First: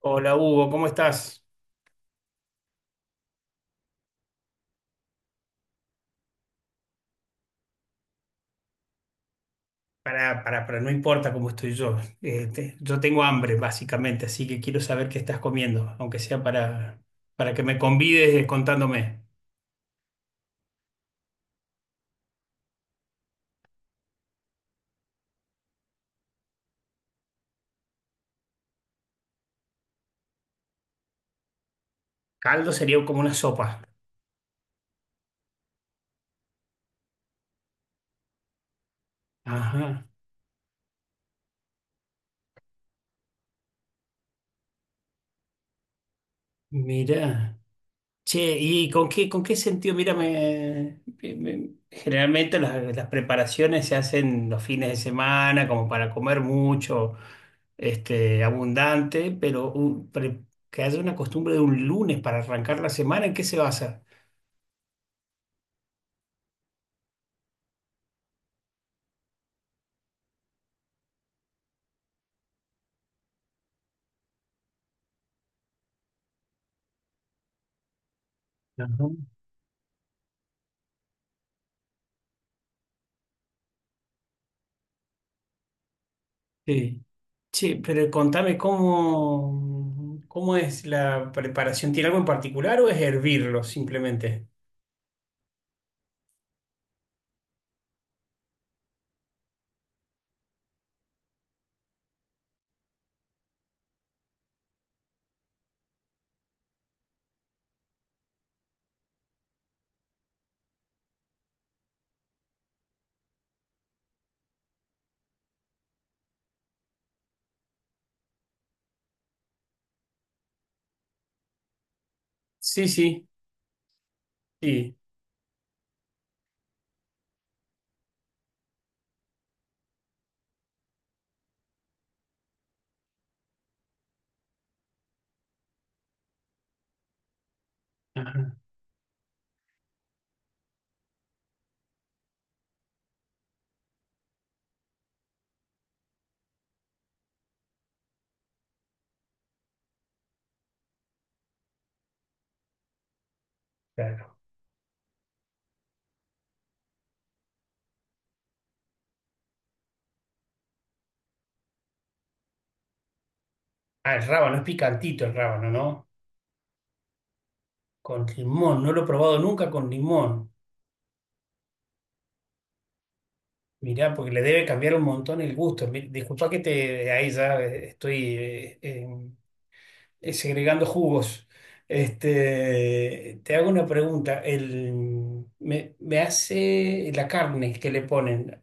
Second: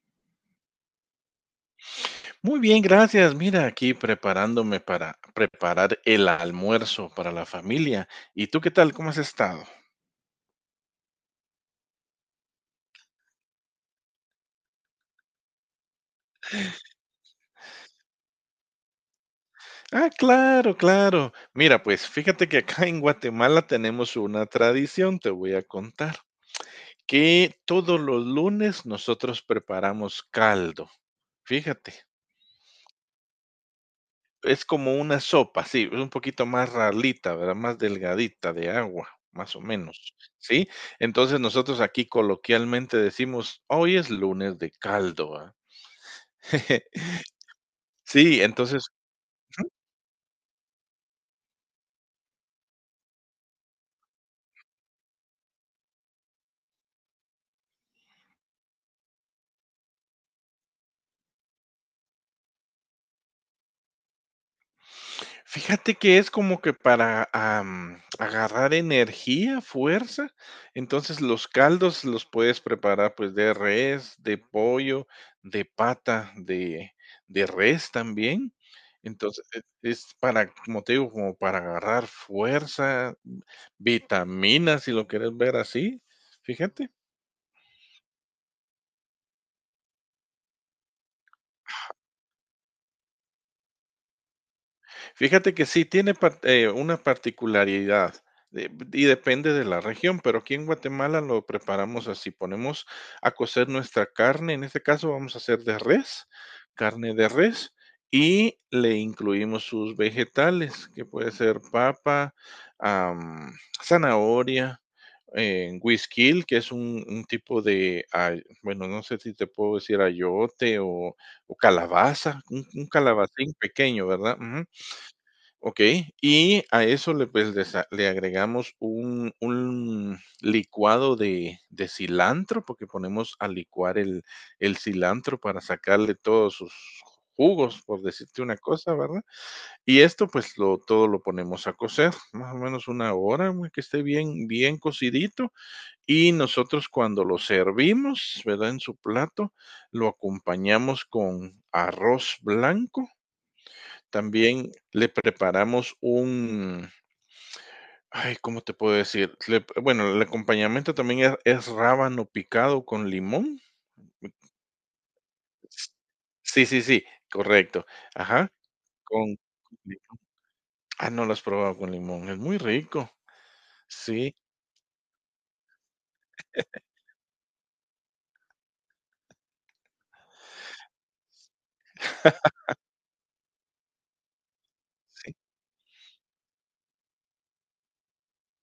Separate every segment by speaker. Speaker 1: Hola Hugo, ¿cómo estás?
Speaker 2: Muy bien, gracias. Mira, aquí preparándome para preparar el almuerzo para la familia. ¿Y tú qué tal? ¿Cómo has estado?
Speaker 1: Para, no importa cómo estoy yo. Yo tengo hambre, básicamente, así que quiero saber qué estás comiendo, aunque sea para que me convides contándome.
Speaker 2: Ah, claro, claro. Mira, pues fíjate que acá en Guatemala tenemos una tradición, te voy a contar, que todos los lunes nosotros preparamos caldo. Fíjate.
Speaker 1: Caldo sería como una sopa.
Speaker 2: Es como una sopa, sí, es un poquito más ralita, ¿verdad? Más delgadita de agua, más o
Speaker 1: Ajá,
Speaker 2: menos, ¿sí? Entonces nosotros aquí coloquialmente decimos, hoy es lunes de caldo, ¿ah?
Speaker 1: mira.
Speaker 2: Sí,
Speaker 1: Che,
Speaker 2: entonces
Speaker 1: ¿y con qué sentido? Mira, generalmente las preparaciones se hacen los fines de semana, como para comer mucho. Este, abundante, pero, que haya una costumbre de un lunes para arrancar la semana, ¿en qué se basa?
Speaker 2: fíjate que es como que para, agarrar energía, fuerza. Entonces, los caldos los puedes preparar, pues, de res, de pollo, de pata, de res también.
Speaker 1: Ajá.
Speaker 2: Entonces, es para, como te digo, como para agarrar fuerza, vitaminas, si lo quieres ver así, fíjate.
Speaker 1: Sí. Che, pero contame cómo es la preparación. ¿Tiene algo en particular o es hervirlo simplemente?
Speaker 2: Fíjate que sí tiene par una particularidad, de y depende de la región, pero aquí en Guatemala lo preparamos así, ponemos a cocer nuestra carne, en este caso vamos a hacer de res, carne de res, y le incluimos sus vegetales, que puede ser papa, am, zanahoria, güisquil, que es un tipo de, ay, bueno, no sé si te puedo decir ayote o calabaza, un
Speaker 1: Sí, sí,
Speaker 2: calabacín pequeño, ¿verdad? Ujú.
Speaker 1: sí.
Speaker 2: Ok, y a eso le, pues, le agregamos un licuado de cilantro, porque ponemos a licuar el cilantro para sacarle todos sus jugos, por decirte
Speaker 1: Ajá.
Speaker 2: una cosa, ¿verdad? Y esto, pues, lo todo lo ponemos a cocer, más o menos una hora, güey, que esté bien cocidito, y nosotros cuando lo servimos, ¿verdad?, en su plato, lo acompañamos con arroz blanco,
Speaker 1: Claro.
Speaker 2: también le preparamos un, ay, ¿cómo te puedo decir? Bueno, el acompañamiento también es rábano picado con limón.
Speaker 1: Ah, el rábano, es picantito el rábano,
Speaker 2: S-
Speaker 1: ¿no?
Speaker 2: Sí, sí, sí, correcto.
Speaker 1: Con
Speaker 2: Ajá,
Speaker 1: limón, no lo he probado
Speaker 2: con,
Speaker 1: nunca con limón.
Speaker 2: ah, no lo has probado con limón, es muy rico.
Speaker 1: Mirá, porque
Speaker 2: Sí,
Speaker 1: le debe cambiar un montón el gusto. Disculpa que te ahí ya estoy segregando jugos. Este, te hago una pregunta.
Speaker 2: sí.
Speaker 1: Me hace la carne que le ponen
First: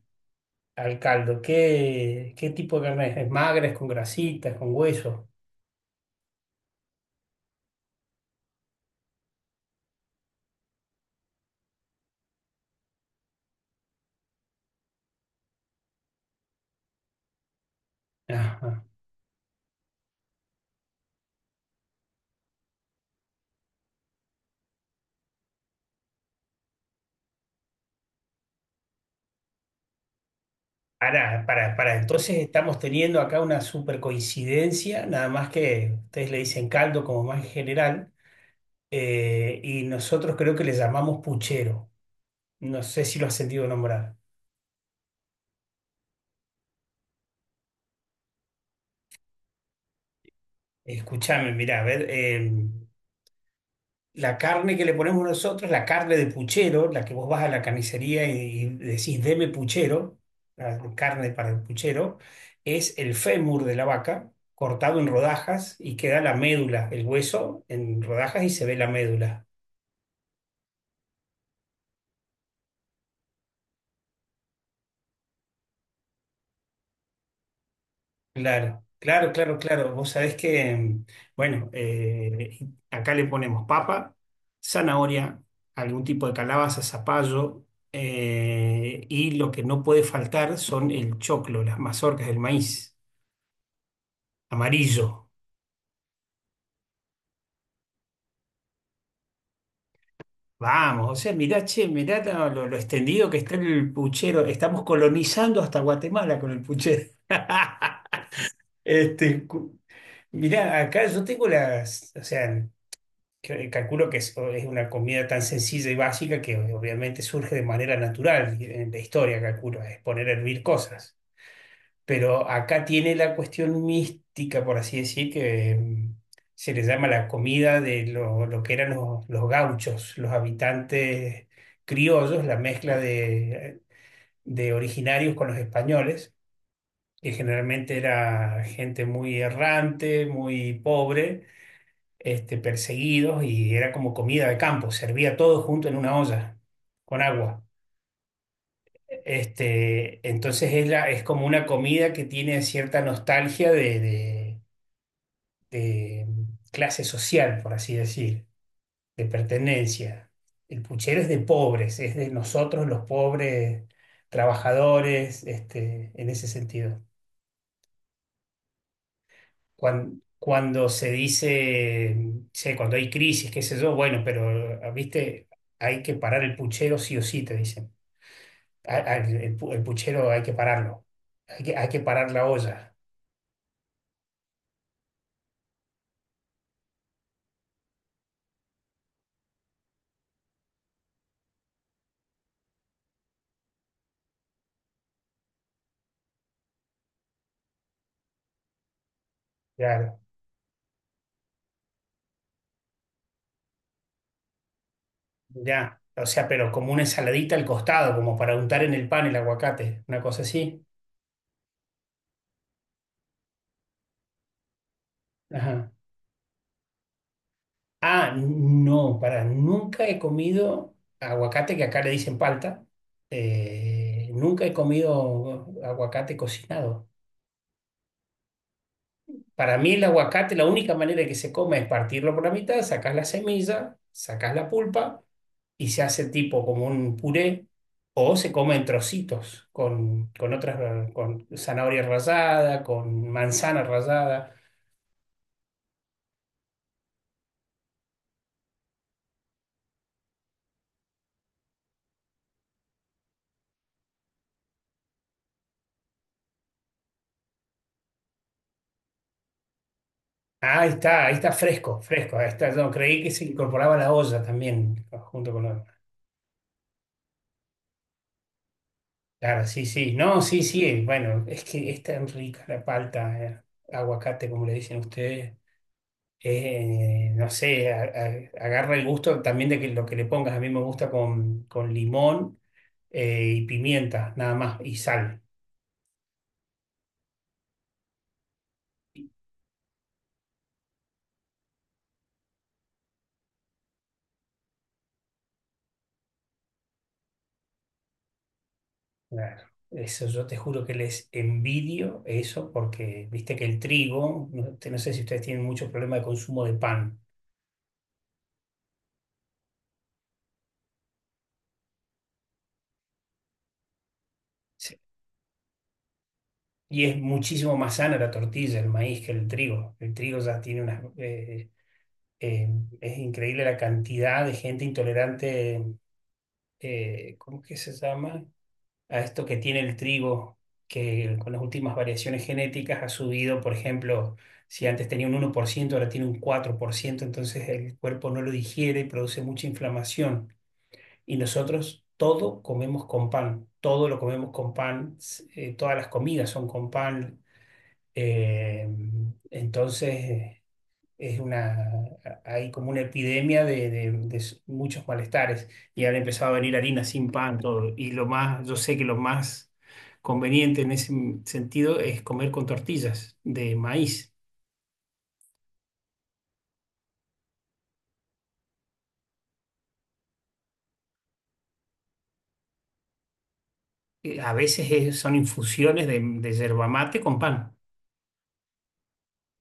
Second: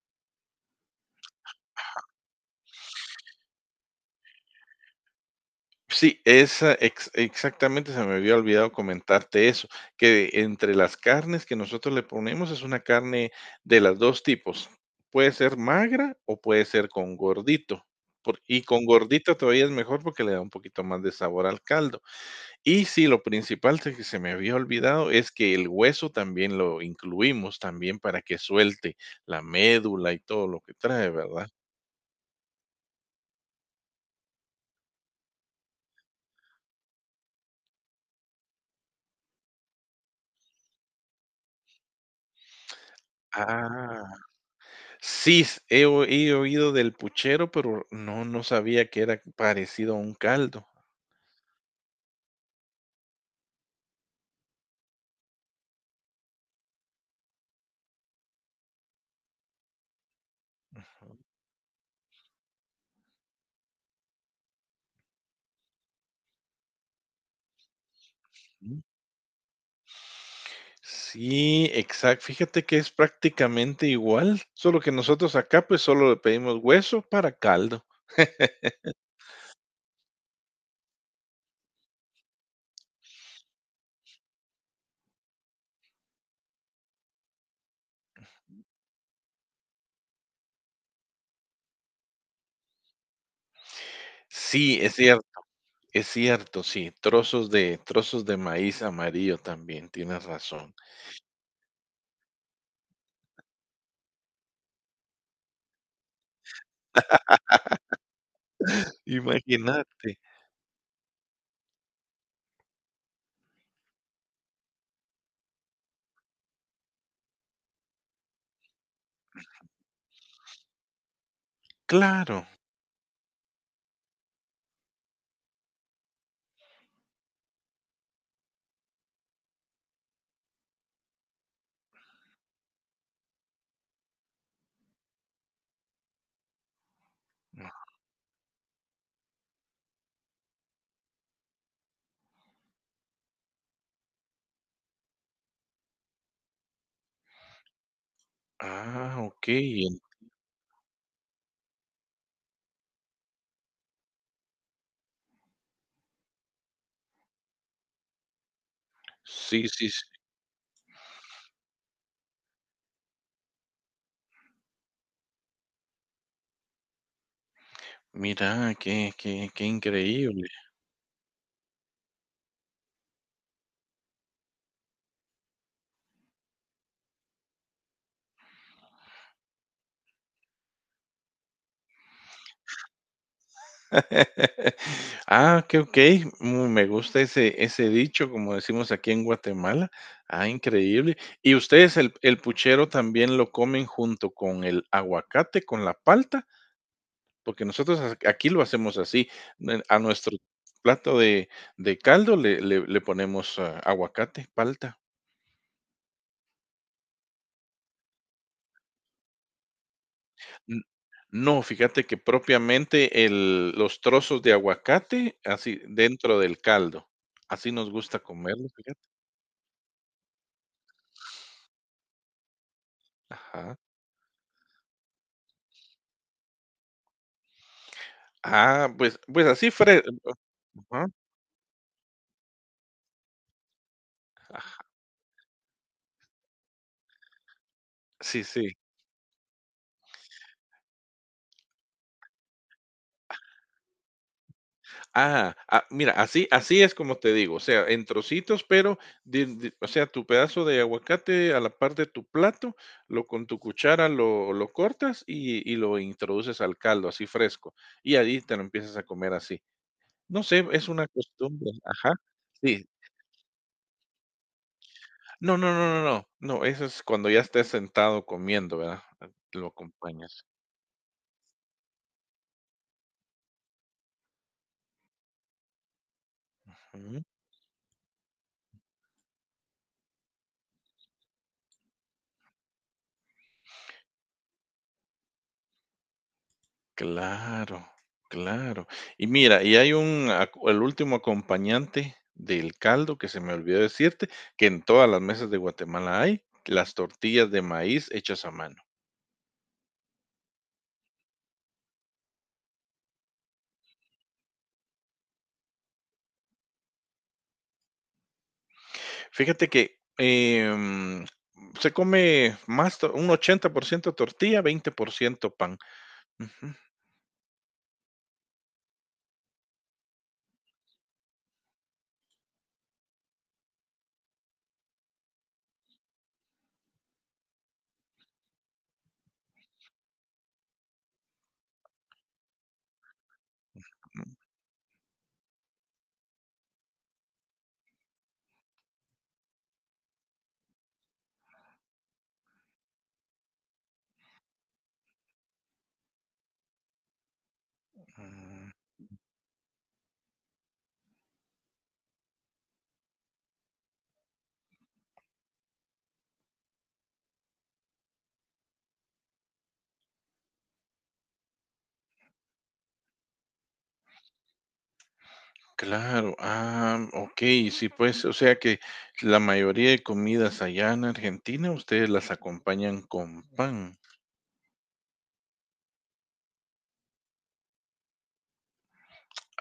Speaker 1: al caldo. ¿Qué tipo de carne es? ¿Es magra? ¿Es con grasitas? ¿Con hueso?
Speaker 2: Sí, esa ex exactamente se me había olvidado comentarte eso, que entre las carnes que nosotros le ponemos es una carne de las 2 tipos, puede ser magra o puede ser con gordito, por y
Speaker 1: Ajá.
Speaker 2: con gordito todavía es mejor porque le da un poquito más de sabor al caldo. Y sí, lo principal se que se me había olvidado es que el hueso también lo incluimos, también para que suelte la médula y todo lo que trae,
Speaker 1: Pará,
Speaker 2: ¿verdad?
Speaker 1: pará, pará. Entonces estamos teniendo acá una super coincidencia, nada más que ustedes le dicen caldo como más en general, y nosotros creo que le llamamos puchero. No sé si lo has sentido nombrar.
Speaker 2: Ah. Sí, he oído del puchero, pero no, no sabía que era parecido a un caldo.
Speaker 1: Escúchame, mirá, a ver. La carne que le ponemos nosotros, la carne de puchero, la que vos vas a la carnicería y decís, deme puchero, la carne para el puchero, es el fémur de la vaca cortado en rodajas y queda la médula, el hueso en rodajas y se ve
Speaker 2: Ujú.
Speaker 1: la médula.
Speaker 2: Sí, exacto. Fíjate que es prácticamente igual, solo que nosotros acá pues solo le pedimos hueso para caldo.
Speaker 1: Claro, claro, claro, claro. Vos sabés que, bueno, acá le ponemos papa, zanahoria, algún tipo de calabaza, zapallo, y lo que no puede faltar son el choclo, las mazorcas del maíz
Speaker 2: Sí,
Speaker 1: amarillo.
Speaker 2: es cierto, sí, trozos de maíz amarillo también, tienes razón.
Speaker 1: Vamos, o sea, mirá, che, mirá lo extendido que está el puchero. Estamos colonizando hasta Guatemala con el puchero. Este, cu-
Speaker 2: Imagínate,
Speaker 1: Mirá, acá yo tengo las, o sea, que- calculo que es una comida tan sencilla y básica que obviamente surge de manera natural en la historia, calculo, es poner a hervir cosas.
Speaker 2: claro.
Speaker 1: Pero acá tiene la cuestión mística, por así decir, que se le llama la comida de lo que eran los gauchos, los habitantes criollos, la mezcla de, originarios con los españoles, que generalmente era gente muy errante, muy pobre, perseguidos, y era como comida de campo, servía todo junto en una olla con agua.
Speaker 2: Ah, ok.
Speaker 1: Este, entonces es, la- es como una comida que tiene cierta nostalgia de clase social, por así decir, de
Speaker 2: Sí, sí, sí.
Speaker 1: pertenencia. El puchero es de pobres, es de nosotros los pobres trabajadores, en ese sentido.
Speaker 2: Mira, qué increíble.
Speaker 1: Cuando se dice, che, cuando hay crisis, qué sé yo, bueno, pero, ah, viste, hay que parar el puchero sí o sí, te dicen. El el puchero hay que pararlo, hay que parar la olla,
Speaker 2: Ah, okey, okey. Mm, me gusta ese dicho, como decimos aquí en Guatemala. Ah, increíble. ¿Y ustedes el puchero también lo comen junto con el aguacate, con la palta? Porque nosotros ac aquí lo hacemos así, n a
Speaker 1: claro,
Speaker 2: nuestro plato de caldo le ponemos, ah, aguacate, palta.
Speaker 1: ya. O sea, pero como una ensaladita al costado, como para untar en el pan el aguacate, una cosa
Speaker 2: N
Speaker 1: así.
Speaker 2: No, fíjate que propiamente el los trozos de aguacate así
Speaker 1: Ajá.
Speaker 2: dentro del caldo. Así nos gusta
Speaker 1: Ah,
Speaker 2: comerlo, fíjate.
Speaker 1: no, para, nunca he comido aguacate, que acá le dicen palta.
Speaker 2: Ajá.
Speaker 1: Nunca he comido aguacate cocinado.
Speaker 2: Ah, pues pues así
Speaker 1: Para mí
Speaker 2: fre
Speaker 1: el aguacate, la única
Speaker 2: ajá,
Speaker 1: manera de que se come es partirlo por la mitad, sacas la semilla, sacas la
Speaker 2: ah,
Speaker 1: pulpa y se hace tipo como un puré, o
Speaker 2: sí,
Speaker 1: se
Speaker 2: sí.
Speaker 1: come en trocitos con otras, con zanahoria rallada, con manzana rallada.
Speaker 2: Ah, ah, mira, así así es como te digo, o sea, en trocitos, pero de o sea, tu pedazo de aguacate a la par de tu plato, lo con tu cuchara lo cortas y lo introduces al caldo, así fresco, y ahí te lo empiezas a comer así. No sé,
Speaker 1: Ah,
Speaker 2: es una
Speaker 1: ahí está
Speaker 2: costumbre,
Speaker 1: fresco,
Speaker 2: ajá,
Speaker 1: fresco. Ahí está,
Speaker 2: sí.
Speaker 1: yo creí que se incorporaba a la olla también junto
Speaker 2: No,
Speaker 1: con
Speaker 2: no,
Speaker 1: la...
Speaker 2: no, no, no, no, eso es cuando ya estés sentado comiendo, ¿verdad?
Speaker 1: Claro,
Speaker 2: Lo
Speaker 1: sí, sí. No,
Speaker 2: acompañas.
Speaker 1: sí, sí. Bueno, es que es tan rica la palta, aguacate, como le dicen ustedes.
Speaker 2: Mm.
Speaker 1: No sé, agarra el gusto también de que lo que le pongas. A mí me gusta con limón, y pimienta, nada más, y sal.
Speaker 2: Claro, claro. Y mira, y hay un aco el último acompañante del caldo que se me olvidó decirte, que en todas las mesas de Guatemala hay, las tortillas de maíz hechas a mano.
Speaker 1: Claro. Eso yo te juro que les envidio eso porque viste que el trigo, no, te- no sé si ustedes tienen mucho problema de consumo de pan.
Speaker 2: Fíjate que, se come más to un 80% tortilla,
Speaker 1: Sí.
Speaker 2: 20% pan. Ujú.
Speaker 1: Y es muchísimo más sana la tortilla, el maíz que el trigo. El trigo ya tiene unas... eh, es increíble la cantidad de gente intolerante, ¿cómo que se llama? A esto que tiene el trigo, que con las últimas variaciones genéticas ha subido, por ejemplo, si antes tenía un 1%, ahora tiene un 4%, entonces el cuerpo no lo digiere y produce mucha inflamación. Y nosotros todo comemos con pan, todo lo comemos con pan, todas las comidas son con pan.
Speaker 2: Mm,
Speaker 1: eh, entonces es una, hay como una epidemia de, de muchos malestares, y han empezado a venir harinas sin pan, todo. Y lo más, yo sé que lo más conveniente en ese sentido es comer con tortillas de maíz.
Speaker 2: claro. Ah, okey, sí, pues, o sea que la mayoría de comidas allá en Argentina, ustedes las acompañan con pan.
Speaker 1: A veces son infusiones de, yerba mate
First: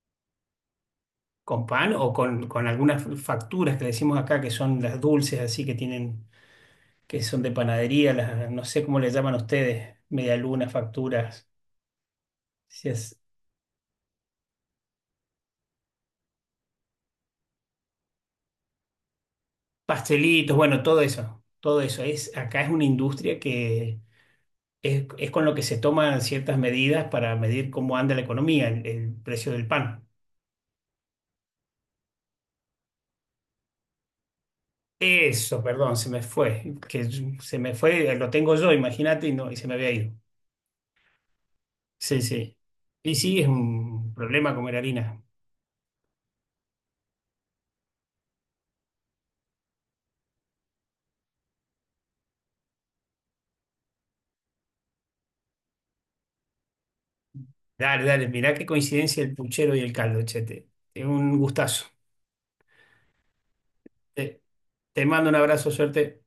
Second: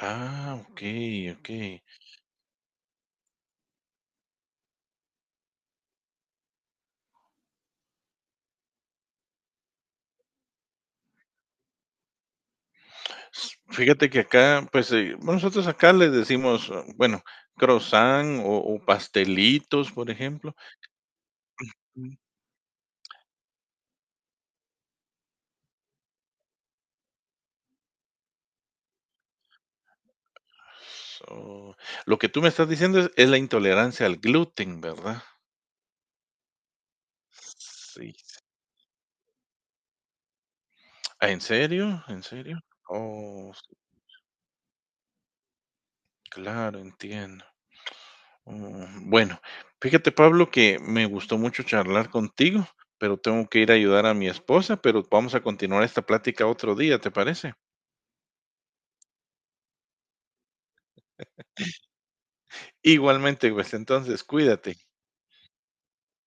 Speaker 2: Ah, okey,
Speaker 1: con
Speaker 2: okey.
Speaker 1: pan o con algunas facturas que le decimos acá que son las dulces así que tienen, que son de panadería, las, no sé cómo le llaman ustedes, medialunas, facturas. Si es-
Speaker 2: S Fíjate que acá, pues, bueno, nosotros acá le decimos, ah, bueno, croissant o pastelitos, por ejemplo.
Speaker 1: Pastelitos, bueno, todo eso, todo eso.
Speaker 2: Mm.
Speaker 1: Es, acá es una industria que es con lo que se toman ciertas medidas para medir cómo anda la economía, el precio del pan.
Speaker 2: So, lo que tú me estás diciendo es la intolerancia al gluten, ¿verdad?
Speaker 1: Eso, perdón, se me fue, que se me fue,
Speaker 2: Sí.
Speaker 1: lo tengo yo, imagínate, y no, y se me había ido.
Speaker 2: Ah, ¿en serio?
Speaker 1: Sí,
Speaker 2: ¿En
Speaker 1: sí.
Speaker 2: serio?
Speaker 1: Y sí, es
Speaker 2: Oh, sí,
Speaker 1: un problema comer harina.
Speaker 2: claro, entiendo. Mm, bueno, fíjate, Pablo, que me gustó mucho charlar contigo, pero tengo que ir a ayudar a mi esposa, pero vamos a continuar esta plática otro día, ¿te parece?
Speaker 1: Dale, dale, mirá qué coincidencia el puchero y el caldo, chete. Es un gustazo.
Speaker 2: Igualmente, pues entonces
Speaker 1: Te,
Speaker 2: cuídate.
Speaker 1: te mando un abrazo, suerte.